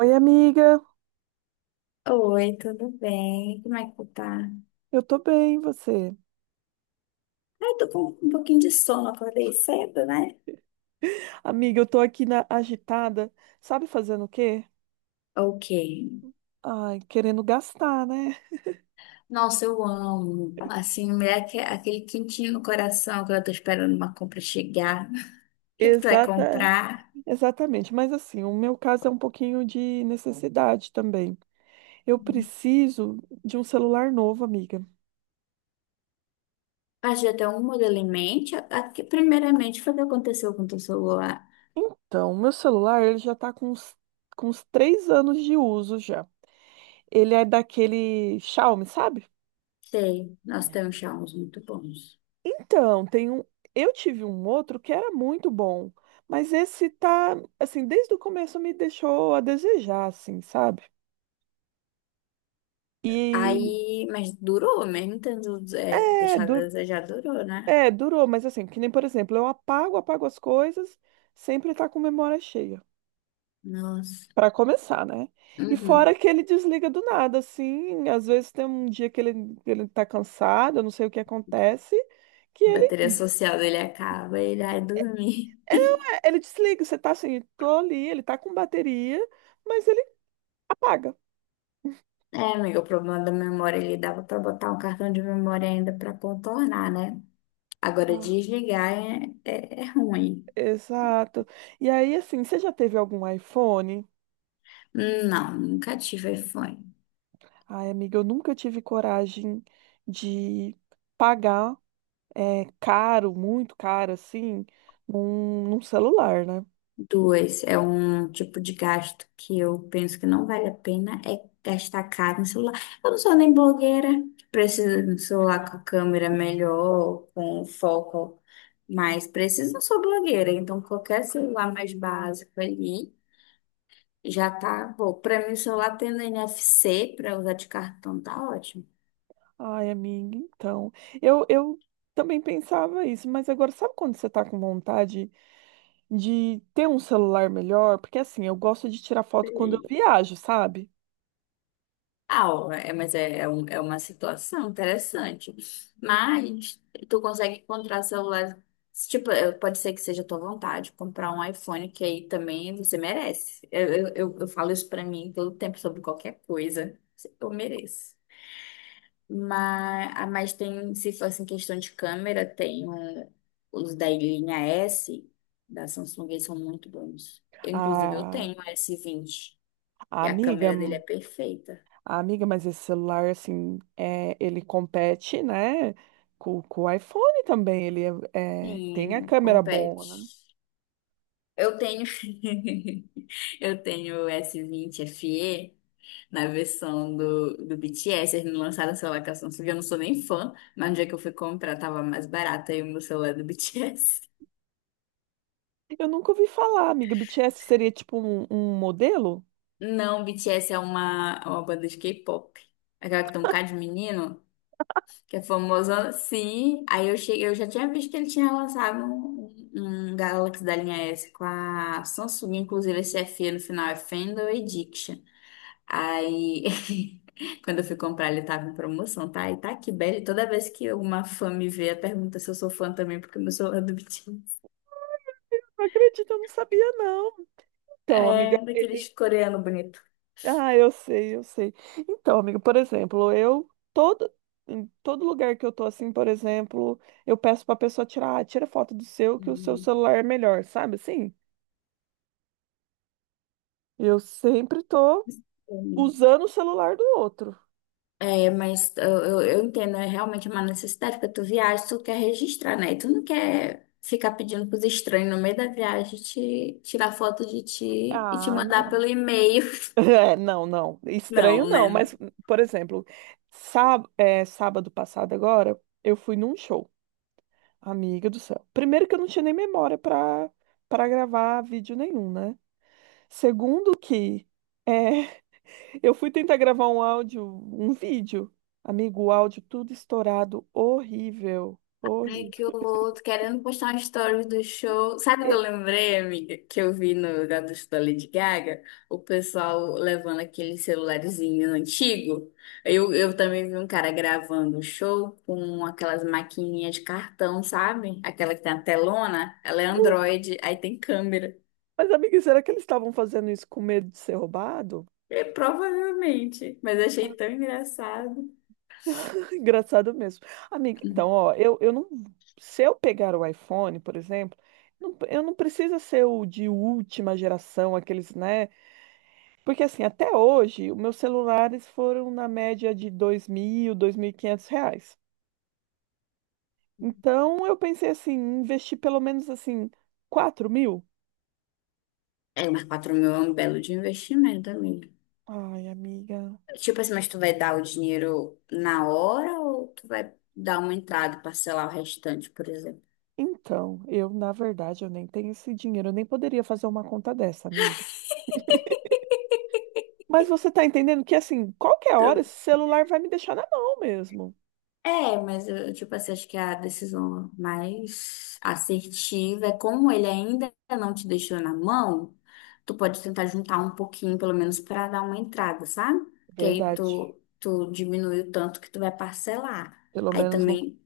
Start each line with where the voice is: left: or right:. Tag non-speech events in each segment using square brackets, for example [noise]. right: Oi, amiga.
left: Oi, tudo bem? Como é que tu tá?
right: Eu tô bem, e você?
left: Ai, tô com um pouquinho de sono, acordei cedo, né?
right: Amiga, eu tô aqui na agitada. Sabe fazendo o quê?
left: Ok.
right: Ai, querendo gastar, né?
left: Nossa, eu amo. Assim, me dá aquele quentinho no coração quando eu tô esperando uma compra chegar. O que é que tu vai
right: Exata,
left: comprar?
right: Exatamente. Mas assim, o meu caso é um pouquinho de necessidade também. Eu preciso de um celular novo, amiga.
left: Ah, já tem um modelo em mente? Aqui, primeiramente, foi o que aconteceu com o teu celular.
right: Então, meu celular, ele já tá com uns 3 anos de uso já. Ele é daquele Xiaomi, sabe?
left: Sei, nós temos Xiaomi muito bons.
right: Então, eu tive um outro que era muito bom, mas esse tá, assim, desde o começo me deixou a desejar, assim, sabe?
left: Aí,
right: E
left: mas durou, mesmo tendo
right: é,
left: deixado a
right: du-
left: desejar, durou, né?
right: é, durou, mas assim, que nem, por exemplo, eu apago, apago as coisas, sempre tá com memória cheia.
left: Nossa.
right: Pra começar, né? E fora
left: Uhum.
right: que ele desliga do nada, assim, às vezes tem um dia que ele tá cansado, eu não sei o que acontece. que
left: Bateria
right: ele,
left: social ele acaba, ele vai dormir.
right: É, não, é, ele desliga, você tá assim, tô ali, ele tá com bateria, mas ele apaga.
left: É, amiga, o problema da memória, ele dava pra botar um cartão de memória ainda pra contornar, né? Agora, desligar é ruim.
right: Exato. E aí, assim, você já teve algum iPhone?
left: Não, nunca tive iPhone.
right: Ai, amiga, eu nunca tive coragem de pagar caro, muito caro, assim, num celular, né?
left: Duas, é um tipo de gasto que eu penso que não vale a pena, é gastar caro no celular. Eu não sou nem blogueira, preciso de um celular com a câmera melhor, com um foco mais preciso, não sou blogueira, então qualquer celular mais básico ali. Já tá bom. Pra mim, o celular tendo NFC pra usar de cartão tá ótimo.
right: Ai, amiga, então. Eu também pensava isso, mas agora, sabe quando você tá com vontade de ter um celular melhor? Porque, assim, eu gosto de tirar foto quando eu
left: Sim.
right: viajo, sabe?
left: Ah, ó, é, mas é uma situação interessante. Mas tu consegue encontrar celular. Tipo, pode ser que seja a tua vontade comprar um iPhone, que aí também você merece. Eu falo isso pra mim todo tempo sobre qualquer coisa. Eu mereço. Mas tem, se fosse em questão de câmera, tem os da linha S da Samsung, eles são muito bons. Eu, inclusive, eu
right: A,
left: tenho o S20
right: a
left: e a
right: amiga.
left: câmera dele é perfeita.
right: Ah, amiga, mas esse celular, assim, ele compete, né, com o iPhone também. Ele tem a
left: Sim,
right: câmera
left: compete.
right: boa, né?
left: Eu tenho, [laughs] eu tenho o S20 FE na versão do, BTS. Eles não lançaram o celular com a Samsung, eu não sou nem fã, mas no dia que eu fui comprar tava mais barato aí o meu celular do BTS.
right: Eu nunca ouvi falar, amiga. BTS seria tipo um, modelo?
left: Não, BTS é uma, banda de K-pop. Aquela que tem um bocado de menino, que é famoso. Sim, aí eu cheguei, eu já tinha visto que ele tinha lançado um Galaxy da linha S com a Samsung, inclusive esse F no final é Fandom Addiction. Aí, [laughs] quando eu fui comprar, ele tava em promoção, tá? E tá aqui, belo. Toda vez que alguma fã me vê, ela pergunta se eu sou fã também, porque eu sou fã do BTS.
right: Não acredito, eu não sabia, não. Então, amiga.
left: É, daqueles coreanos bonitos.
right: Ah, eu sei, eu sei. Então, amiga, por exemplo, eu todo. Em todo lugar que eu tô assim, por exemplo, eu peço pra pessoa tirar, ah, tira foto do seu, que o seu celular é melhor, sabe assim? Eu sempre tô
left: Uhum.
right: usando o celular do outro.
left: É, mas eu entendo, é realmente uma necessidade, porque tu viaja, tu quer registrar, né? E tu não quer ficar pedindo pros estranhos no meio da viagem te tirar foto de ti e te
right: Ah,
left: mandar
right: não.
left: pelo
right: [laughs]
left: e-mail. [laughs]
right: É, não, não.
left: Não,
right: Estranho não,
left: né?
right: mas, por exemplo, sábado passado agora, eu fui num show. Amiga do céu. Primeiro que eu não tinha nem memória pra gravar vídeo nenhum, né? Segundo que é, [laughs] eu fui tentar gravar um áudio, um vídeo. Amigo, o áudio tudo estourado, horrível,
left: Ai, que
right: horrível.
left: horror. Tô querendo postar uma story do show. Sabe o que
right: E-
left: eu lembrei, amiga? Que eu vi no Gato da Lady Gaga? O pessoal levando aquele celularzinho antigo. Eu também vi um cara gravando o show com aquelas maquininhas de cartão, sabe? Aquela que tem a telona. Ela é
right: não.
left: Android, aí tem câmera.
right: Mas, amiga, será que eles estavam fazendo isso com medo de ser roubado?
left: É, provavelmente. Mas eu achei tão
right: [laughs]
left: engraçado.
right: Engraçado mesmo. Amiga, então, ó, eu não. Se eu pegar o iPhone, por exemplo, eu não precisa ser o de última geração, aqueles, né? Porque, assim, até hoje, os meus celulares foram na média de dois mil, R$ 2.500. Então, eu pensei assim, investir pelo menos, assim, 4.000.
left: É, mas 4.000 é um belo de investimento, amiga.
right: Ai, amiga.
left: Tipo assim, mas tu vai dar o dinheiro na hora ou tu vai dar uma entrada e parcelar o restante, por exemplo?
right: Então, eu, na verdade, eu nem tenho esse dinheiro, eu nem poderia fazer uma conta dessa, amiga. Mas você tá entendendo que, assim, qualquer hora esse
left: Tu-
right: celular vai me deixar na mão mesmo.
left: É, mas eu, tipo assim, acho que a decisão mais assertiva é como ele ainda não te deixou na mão, tu pode tentar juntar um pouquinho, pelo menos, para dar uma entrada, sabe? Que aí
right: Verdade.
left: tu diminui o tanto que tu vai parcelar.
right: Pelo
left: Aí
right: menos não,
left: também.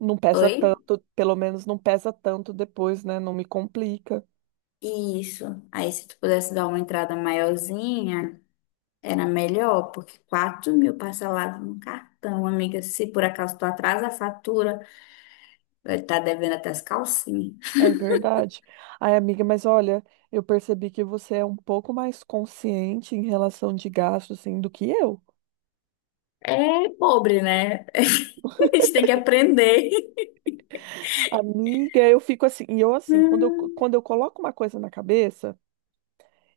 right: não pesa
left: Oi?
right: tanto, pelo menos não pesa tanto depois, né? Não me complica.
left: Isso. Aí se tu pudesse dar uma entrada maiorzinha. Era melhor, porque 4.000 parcelado no cartão, amiga. Se por acaso tu atrasa a fatura, vai estar devendo até as calcinhas.
right: É verdade. Ai, amiga, mas olha, eu percebi que você é um pouco mais consciente em relação de gastos, assim, do que eu.
left: É pobre, né? [laughs] A gente tem que aprender. [laughs]
right: Amiga, eu fico assim, e eu assim, quando eu,
left: Hum,
right: quando eu coloco uma coisa na cabeça,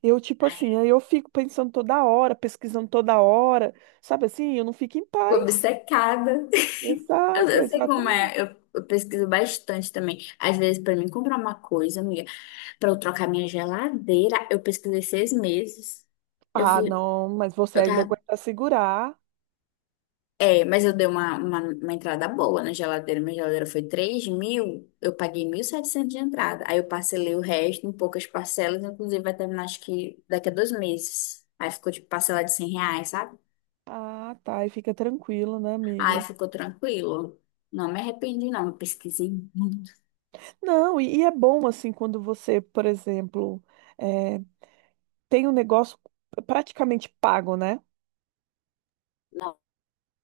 right: eu tipo assim, aí eu fico pensando toda hora, pesquisando toda hora, sabe assim, eu não fico em
left: Fui
right: paz.
left: obcecada. Eu,
right: Exato,
left: eu sei como
right: exatamente.
left: é. Eu pesquiso bastante também. Às vezes, pra mim comprar uma coisa, amiga, pra eu trocar minha geladeira, eu pesquisei 6 meses. Eu
right: Ah,
left: fui,
right: não, mas você
left: eu
right: ainda
left: tava
right: aguenta segurar.
left: É, mas eu dei uma, uma entrada boa na geladeira. Minha geladeira foi 3.000, eu paguei 1.700 de entrada. Aí eu parcelei o resto em poucas parcelas, inclusive vai terminar acho que daqui a 2 meses. Aí ficou tipo parcela de R$ 100, sabe?
right: Ah, tá, e fica tranquilo, né,
left: Aí
right: amiga?
left: ficou tranquilo. Não me arrependi, não. Eu pesquisei muito.
right: Não, e é bom, assim, quando você, por exemplo, eh, tem um negócio praticamente pago, né?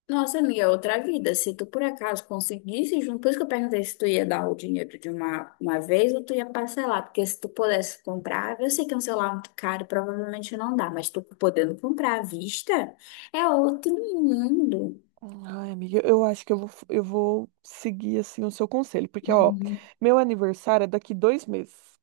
left: Nossa, amiga, é outra vida. Se tu por acaso conseguisse junto, por isso que eu perguntei se tu ia dar o dinheiro de uma, vez ou tu ia parcelar, porque se tu pudesse comprar, eu sei que é um celular muito caro, provavelmente não dá, mas tu podendo comprar à vista é outro mundo.
right: Ai, amiga, eu acho que eu vou seguir, assim, o seu conselho, porque, ó,
left: Uhum.
right: meu aniversário é daqui 2 meses.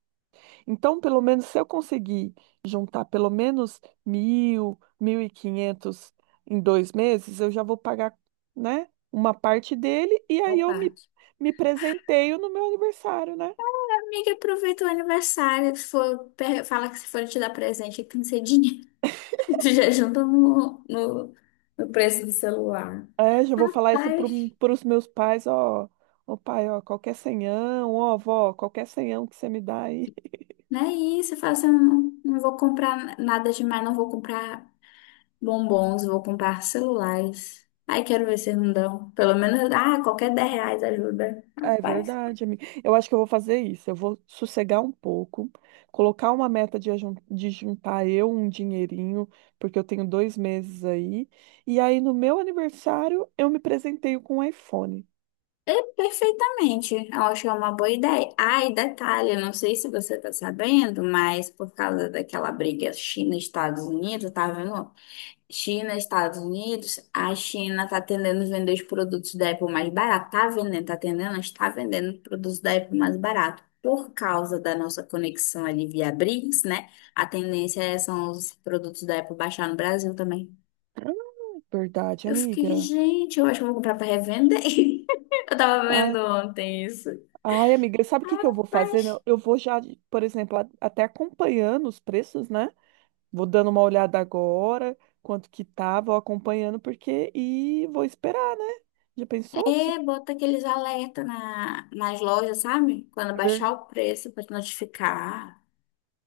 right: Então, pelo menos, se eu conseguir juntar pelo menos 1.000, 1.500 em 2 meses, eu já vou pagar, né, uma parte dele e aí
left: Boa
right: eu me,
left: parte.
right: me presenteio no meu aniversário, né?
left: Amiga, aproveita o aniversário, se for, fala que se for te dar presente, tem que ser dinheiro. [laughs] Tu já junta no, no preço do celular.
right: É, já vou falar isso
left: Rapaz.
right: para os meus pais, ó, ô pai, ó, qualquer senhão, ó, vó, qualquer senhão que você me dá aí.
left: Né? E você fala assim, eu não, não vou comprar nada demais, não vou comprar bombons, vou comprar celulares. Aí quero ver se não dão. Pelo menos, qualquer R$ 10 ajuda.
right: É
left: Rapaz.
right: verdade, amiga. Eu acho que eu vou fazer isso. Eu vou sossegar um pouco, colocar uma meta de juntar eu um dinheirinho, porque eu tenho 2 meses aí. E aí, no meu aniversário, eu me presenteio com um iPhone.
left: É perfeitamente. Eu acho que é uma boa ideia. Ah, e detalhe, eu não sei se você tá sabendo, mas por causa daquela briga China-Estados Unidos, tá vendo? China, Estados Unidos, a China tá tendendo a vender os produtos da Apple mais barato. Tá vendendo, tá tendendo, está vendendo os produtos da Apple mais barato. Por causa da nossa conexão ali via BRICS, né? A tendência é são os produtos da Apple baixar no Brasil também.
right: Verdade,
left: Eu fiquei,
right: amiga.
left: gente, eu acho que eu vou comprar para revender. [laughs] Eu tava
right: Ah,
left: vendo ontem isso.
right: ai, amiga, sabe o que que eu vou fazer?
left: Rapaz,
right: Né? Eu vou já, por exemplo, até acompanhando os preços, né? Vou dando uma olhada agora, quanto que tá, vou acompanhando, porque. E vou esperar, né? Já pensou? Se...
left: é, bota aqueles alerta nas lojas, sabe? Quando
right: É ver-
left: baixar o preço para te notificar.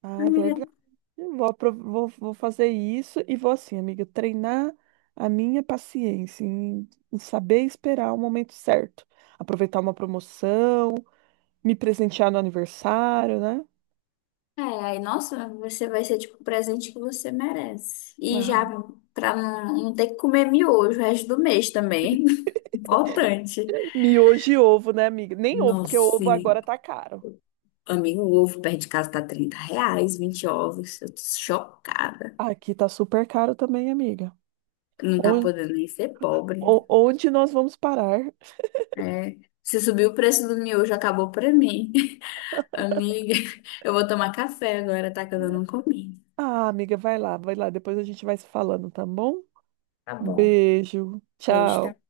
right: Ah, é
left: Amiga.
right: verdade. Eu vou fazer isso e vou assim, amiga, treinar a minha paciência em saber esperar o momento certo, aproveitar uma promoção, me presentear no aniversário, né?
left: É, aí, nossa, você vai ser tipo o presente que você merece. E
right: Ah,
left: já pra não, não ter que comer miojo o resto do mês também. [laughs] Importante.
right: miojo e ovo, né, amiga? Nem ovo, porque o
left: Nossa,
right: ovo
left: e,
right: agora tá caro.
left: amigo, o ovo perto de casa tá R$ 30, 20 ovos. Eu tô chocada.
right: Aqui tá super caro também, amiga.
left: Não tá
right: Onde,
left: podendo nem ser pobre.
right: onde nós vamos parar?
left: É. Se subir o preço do miojo, acabou pra mim. [laughs] Amiga, eu vou tomar café agora, tá? Que eu não comi.
right: Ah, amiga, vai lá, depois a gente vai se falando, tá bom?
left: Tá
right: Um
left: bom.
right: beijo,
left: Beijo, tá?
right: tchau.